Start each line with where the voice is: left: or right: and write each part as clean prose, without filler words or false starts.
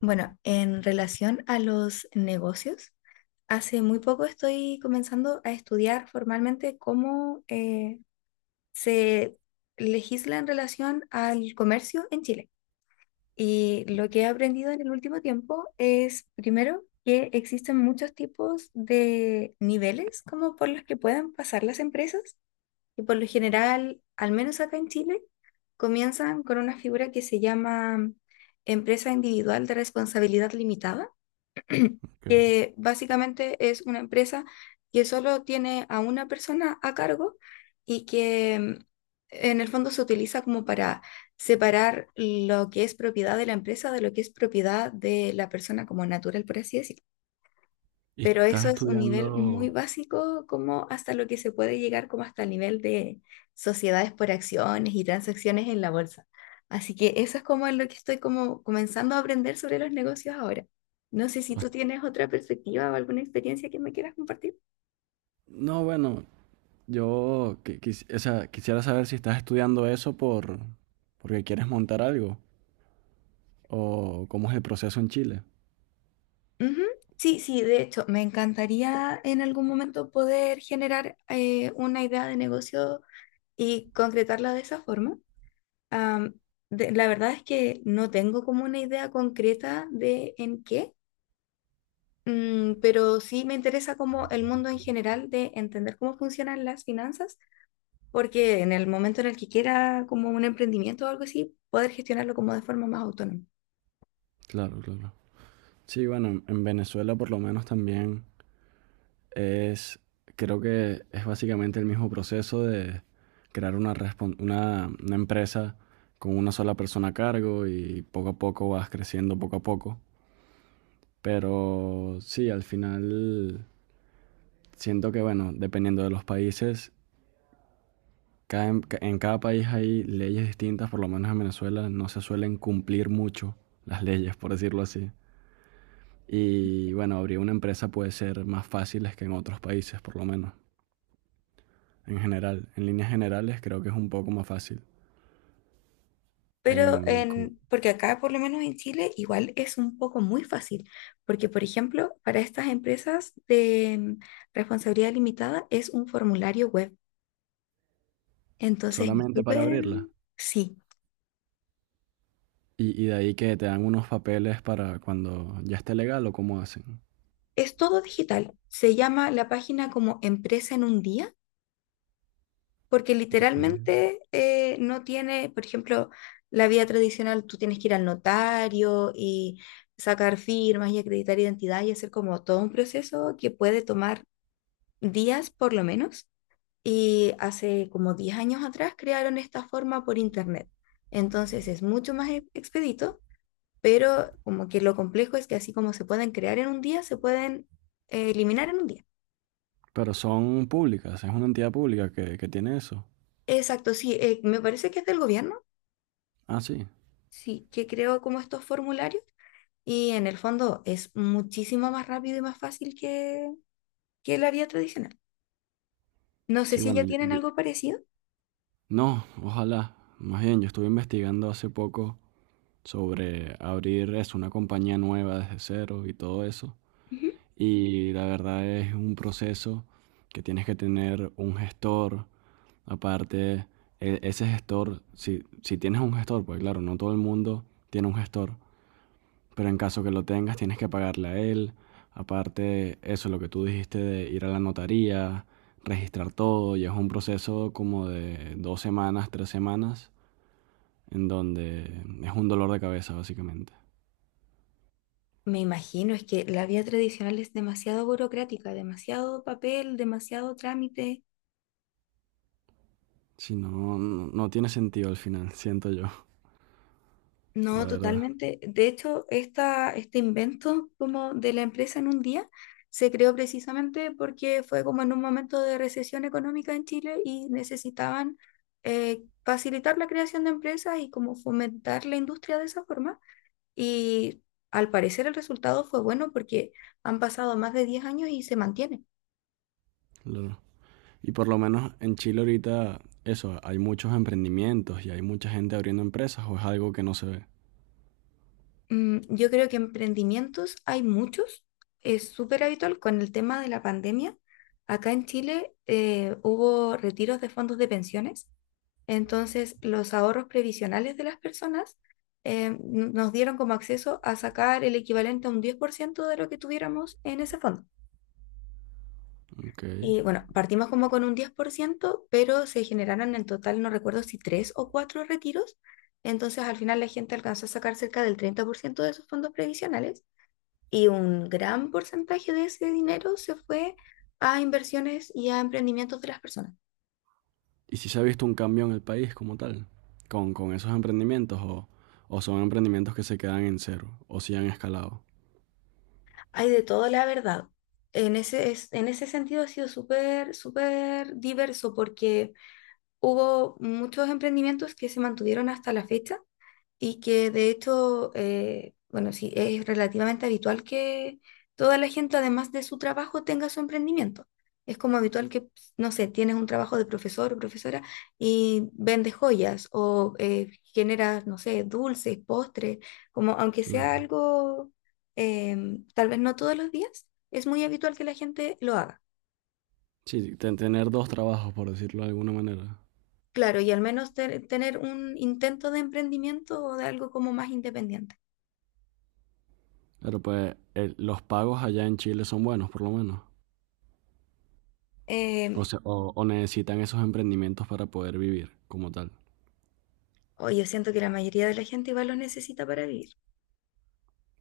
left: Bueno, en relación a los negocios, hace muy poco estoy comenzando a estudiar formalmente cómo se legisla en relación al comercio en Chile. Y lo que he aprendido en el último tiempo es, primero, que existen muchos tipos de niveles como por los que puedan pasar las empresas. Y por lo general, al menos acá en Chile, comienzan con una figura que se llama empresa individual de responsabilidad limitada
right: Ok.
left: que básicamente es una empresa que solo tiene a una persona a cargo y que en el fondo se utiliza como para separar lo que es propiedad de la empresa de lo que es propiedad de la persona como natural, por así decirlo.
right: ¿Y
left: Pero eso
right: estás
left: es un nivel muy
right: estudiando?
left: básico, como hasta lo que se puede llegar, como hasta el nivel de sociedades por acciones y transacciones en la bolsa. Así que eso es como lo que estoy como comenzando a aprender sobre los negocios ahora. No sé si tú
right: bast-
left: tienes otra perspectiva o alguna experiencia que me quieras compartir.
right: No, bueno, yo quisiera saber si estás estudiando eso porque quieres montar algo o cómo es el proceso en Chile.
left: Ujú. Sí, sí, de hecho, me encantaría en algún momento poder generar una idea de negocio y concretarla de esa forma. Am, la verdad es que no tengo como una idea concreta de en qué, pero sí me interesa como el mundo en general de entender cómo funcionan las finanzas, porque en el momento en el que quiera como un emprendimiento o algo así, poder gestionarlo como de forma más autónoma.
right: Claro, claro. Sí, bueno, en Venezuela por lo menos también es, creo que es básicamente el mismo proceso de crear una, una empresa con una sola persona a cargo y poco a poco vas creciendo poco a poco. Pero sí, al final. Siento que, bueno, dependiendo de los países, en cada país hay leyes distintas. Por lo menos en Venezuela no se suelen cumplir mucho las leyes, por decirlo así. Y bueno, abrir una empresa puede ser más fácil que en otros países, por lo menos. En general, en líneas generales creo que es un poco más fácil.
left: Pero
right: En, cu-
left: en, porque acá, por lo menos en Chile, igual es un poco muy fácil, porque por ejemplo, para estas empresas de responsabilidad limitada es un formulario web. Entonces, es
right: Solamente para
left: súper,
right: abrirla.
left: sí.
right: Y de ahí, ¿que te dan unos papeles para cuando ya esté legal o cómo hacen?
left: Es todo digital. Se llama la página como Empresa en un día, porque
right: Ok.
left: literalmente no tiene, por ejemplo, la vía tradicional, tú tienes que ir al notario y sacar firmas y acreditar identidad y hacer como todo un proceso que puede tomar días por lo menos. Y hace como 10 años atrás crearon esta forma por internet. Entonces es mucho más expedito, pero como que lo complejo es que así como se pueden crear en un día, se pueden eliminar en un día.
right: Pero ¿son públicas? ¿Es una entidad pública que tiene eso?
left: Exacto, sí, me parece que es del gobierno,
right: Ah, sí.
left: sí, que creo como estos formularios y en el fondo es muchísimo más rápido y más fácil que la vía tradicional. No sé
right: Sí,
left: si
right: bueno,
left: ya
right: yo,
left: tienen algo parecido.
right: no, ojalá. Más bien, yo estuve investigando hace poco sobre abrir eso, una compañía nueva desde cero y todo eso.
left: Ujú.
right: Y la verdad es un proceso que tienes que tener un gestor. Aparte, ese gestor, si tienes un gestor, pues claro, no todo el mundo tiene un gestor, pero en caso que lo tengas, tienes que pagarle a él. Aparte, eso, lo que tú dijiste de ir a la notaría, registrar todo, y es un proceso como de 2 semanas, 3 semanas, en donde es un dolor de cabeza, básicamente.
left: Me imagino, es que la vía tradicional es demasiado burocrática, demasiado papel, demasiado trámite.
right: Si no, no tiene sentido al final, siento yo, la
left: No,
right: verdad.
left: totalmente. De hecho, esta, este invento como de la empresa en un día se creó precisamente porque fue como en un momento de recesión económica en Chile y necesitaban facilitar la creación de empresas y como fomentar la industria de esa forma. Y al parecer el resultado fue bueno porque han pasado más de 10 años y se mantiene.
right: Y por lo menos en Chile ahorita, eso, ¿hay muchos emprendimientos y hay mucha gente abriendo empresas o es algo que no se ve?
left: Yo creo que emprendimientos hay muchos, es súper habitual con el tema de la pandemia. Acá en Chile hubo retiros de fondos de pensiones, entonces los ahorros previsionales de las personas eh, n- nos dieron como acceso a sacar el equivalente a un 10% de lo que tuviéramos en ese fondo.
right: Okay.
left: Y bueno, partimos como con un 10% pero se generaron en total, no recuerdo si tres o cuatro retiros, entonces al final la gente alcanzó a sacar cerca del 30% de esos fondos previsionales y un gran porcentaje de ese dinero se fue a inversiones y a emprendimientos de las personas.
right: ¿Y si se ha visto un cambio en el país como tal? Con esos emprendimientos o son emprendimientos que se quedan en cero o si han escalado?
left: Hay de todo, la verdad. En ese sentido ha sido súper, súper diverso porque hubo muchos emprendimientos que se mantuvieron hasta la fecha y que de hecho, sí, es relativamente habitual que toda la gente, además de su trabajo, tenga su emprendimiento. Es como habitual que, no sé, tienes un trabajo de profesor o profesora y vendes joyas o generas, no sé, dulces, postres, como aunque sea
right: Claro.
left: algo, tal vez no todos los días, es muy habitual que la gente lo haga.
right: Sí, tener dos trabajos, por decirlo de alguna manera.
left: Claro, y al menos tener un intento de emprendimiento o de algo como más independiente.
right: Pero pues los pagos allá en Chile son buenos, por lo menos. O
left: Em,
right: sea, o necesitan esos emprendimientos para poder vivir como tal.
left: O yo siento que la mayoría de la gente igual lo necesita para vivir.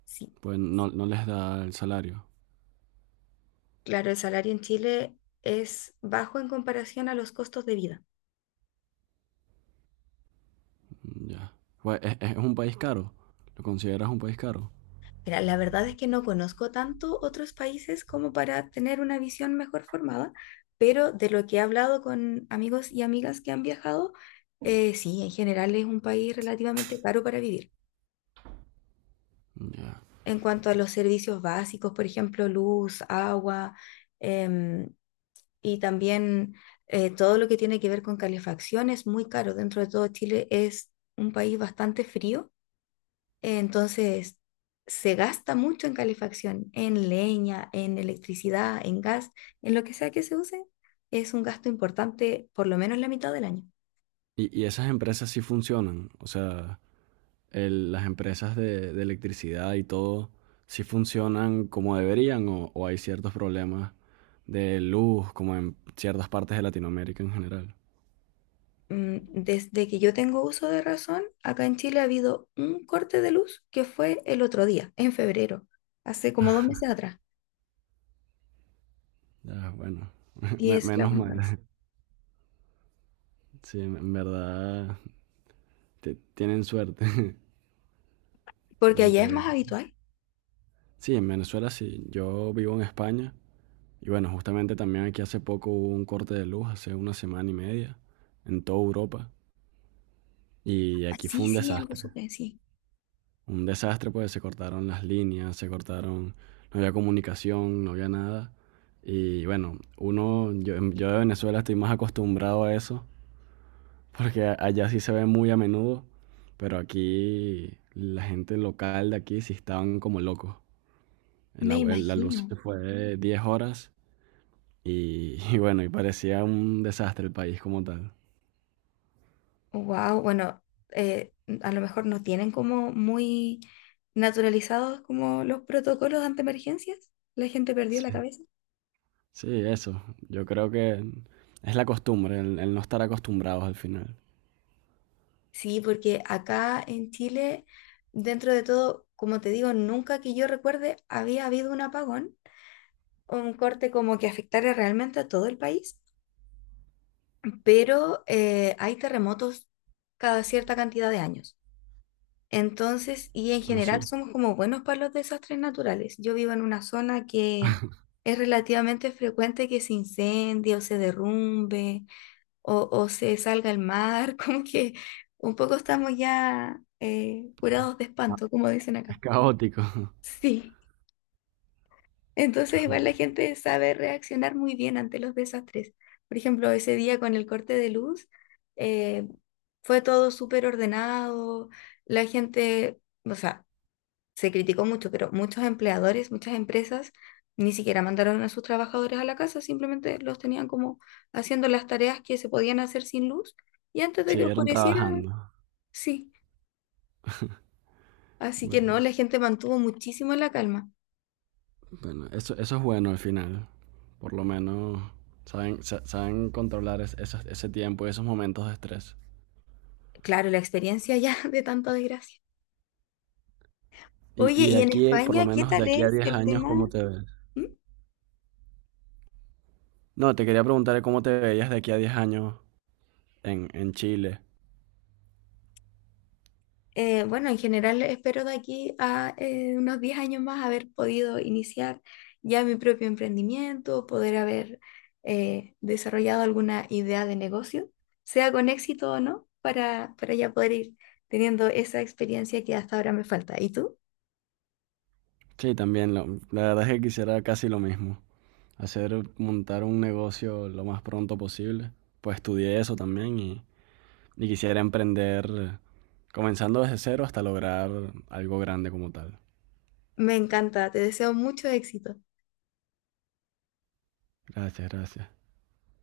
left: Sí,
right: Pues no, no les da el salario.
left: claro, el salario en Chile es bajo en comparación a los costos de vida.
right: Mm, ya. Pues es un país caro. ¿Lo consideras un país caro?
left: Mira, la verdad es que no conozco tanto otros países como para tener una visión mejor formada, pero de lo que he hablado con amigos y amigas que han viajado, sí, en general es un país relativamente caro para vivir.
right: Mm, ya.
left: En cuanto a los servicios básicos, por ejemplo, luz, agua, em, y también todo lo que tiene que ver con calefacción es muy caro. Dentro de todo Chile es un país bastante frío, entonces se gasta mucho en calefacción, en leña, en electricidad, en gas, en lo que sea que se use, es un gasto importante por lo menos la mitad del año.
right: Y esas empresas sí funcionan. O sea, las empresas de electricidad y todo, ¿sí funcionan como deberían o hay ciertos problemas de luz como en ciertas partes de Latinoamérica en general?
left: Desde que yo tengo uso de razón, acá en Chile ha habido un corte de luz que fue el otro día, en febrero, hace como 2 meses atrás,
right: Ya, bueno.
left: y es la
right: Menos
left: única
right: mal.
left: vez.
right: Sí, en verdad tienen suerte.
left: Porque allá es
right: Porque
left: más habitual.
right: sí, en Venezuela sí. Yo vivo en España y bueno, justamente también aquí hace poco hubo un corte de luz, hace una semana y media, en toda Europa. Y
left: Ah,
right: aquí fue
left: sí,
right: un
left: sí, algo
right: desastre.
left: supe, sí.
right: Un desastre porque se cortaron las líneas, se cortaron, no había comunicación, no había nada. Y bueno, uno, yo de Venezuela estoy más acostumbrado a eso, porque allá sí se ve muy a menudo, pero aquí la gente local de aquí sí estaban como locos.
left: Me
right: La luz
left: imagino.
right: se fue 10 horas. Y, y bueno, y parecía un desastre el país como tal.
left: Wow, bueno, eh, a lo mejor no tienen como muy naturalizados como los protocolos ante emergencias. La gente perdió la
right: Sí,
left: cabeza.
right: sí, eso. Yo creo que es la costumbre, el no estar acostumbrados al final.
left: Sí, porque acá en Chile, dentro de todo, como te digo, nunca que yo recuerde había habido un apagón o un corte como que afectara realmente a todo el país, pero hay terremotos cada cierta cantidad de años. Entonces, y en
right: Ah,
left: general
right: sí.
left: somos como buenos para los desastres naturales. Yo vivo en una zona que es relativamente frecuente que se incendie o se derrumbe o se salga al mar, como que un poco estamos ya curados de
right: Ah,
left: espanto, como dicen acá.
right: es caótico.
left: Sí, entonces igual la gente sabe reaccionar muy bien ante los desastres. Por ejemplo, ese día con el corte de luz, eh, fue todo súper ordenado, la gente... O sea, se criticó mucho, pero muchos empleadores, muchas empresas ni siquiera mandaron a sus trabajadores a la casa, simplemente los tenían como haciendo las tareas que se podían hacer sin luz y antes de que
right: Siguieron
left: oscureciera,
right: trabajando.
left: sí. Así que no,
right: Bueno,
left: la gente mantuvo muchísimo la calma.
right: bueno, eso es bueno al final. Por lo menos saben, saben controlar ese tiempo y esos momentos de estrés.
left: Claro, la experiencia ya de tanta desgracia. Oye,
right: Y de
left: ¿y en
right: aquí, por lo
left: España qué
right: menos, de
left: tal
right: aquí a
left: es
right: 10
left: el
right: años,
left: tema?
right: ¿cómo te ves?
left: ¿Mm?
right: No, te quería preguntar cómo te veías de aquí a 10 años en Chile.
left: Bueno, en general espero de aquí a unos 10 años más haber podido iniciar ya mi propio emprendimiento, poder haber desarrollado alguna idea de negocio, sea con éxito o no, para ya poder ir teniendo esa experiencia que hasta ahora me falta. ¿Y tú?
right: Sí, también. La verdad es que quisiera casi lo mismo. Hacer, montar un negocio lo más pronto posible. Pues estudié eso también y quisiera emprender comenzando desde cero hasta lograr algo grande como tal.
left: Me encanta, te deseo mucho éxito.
right: Gracias, gracias.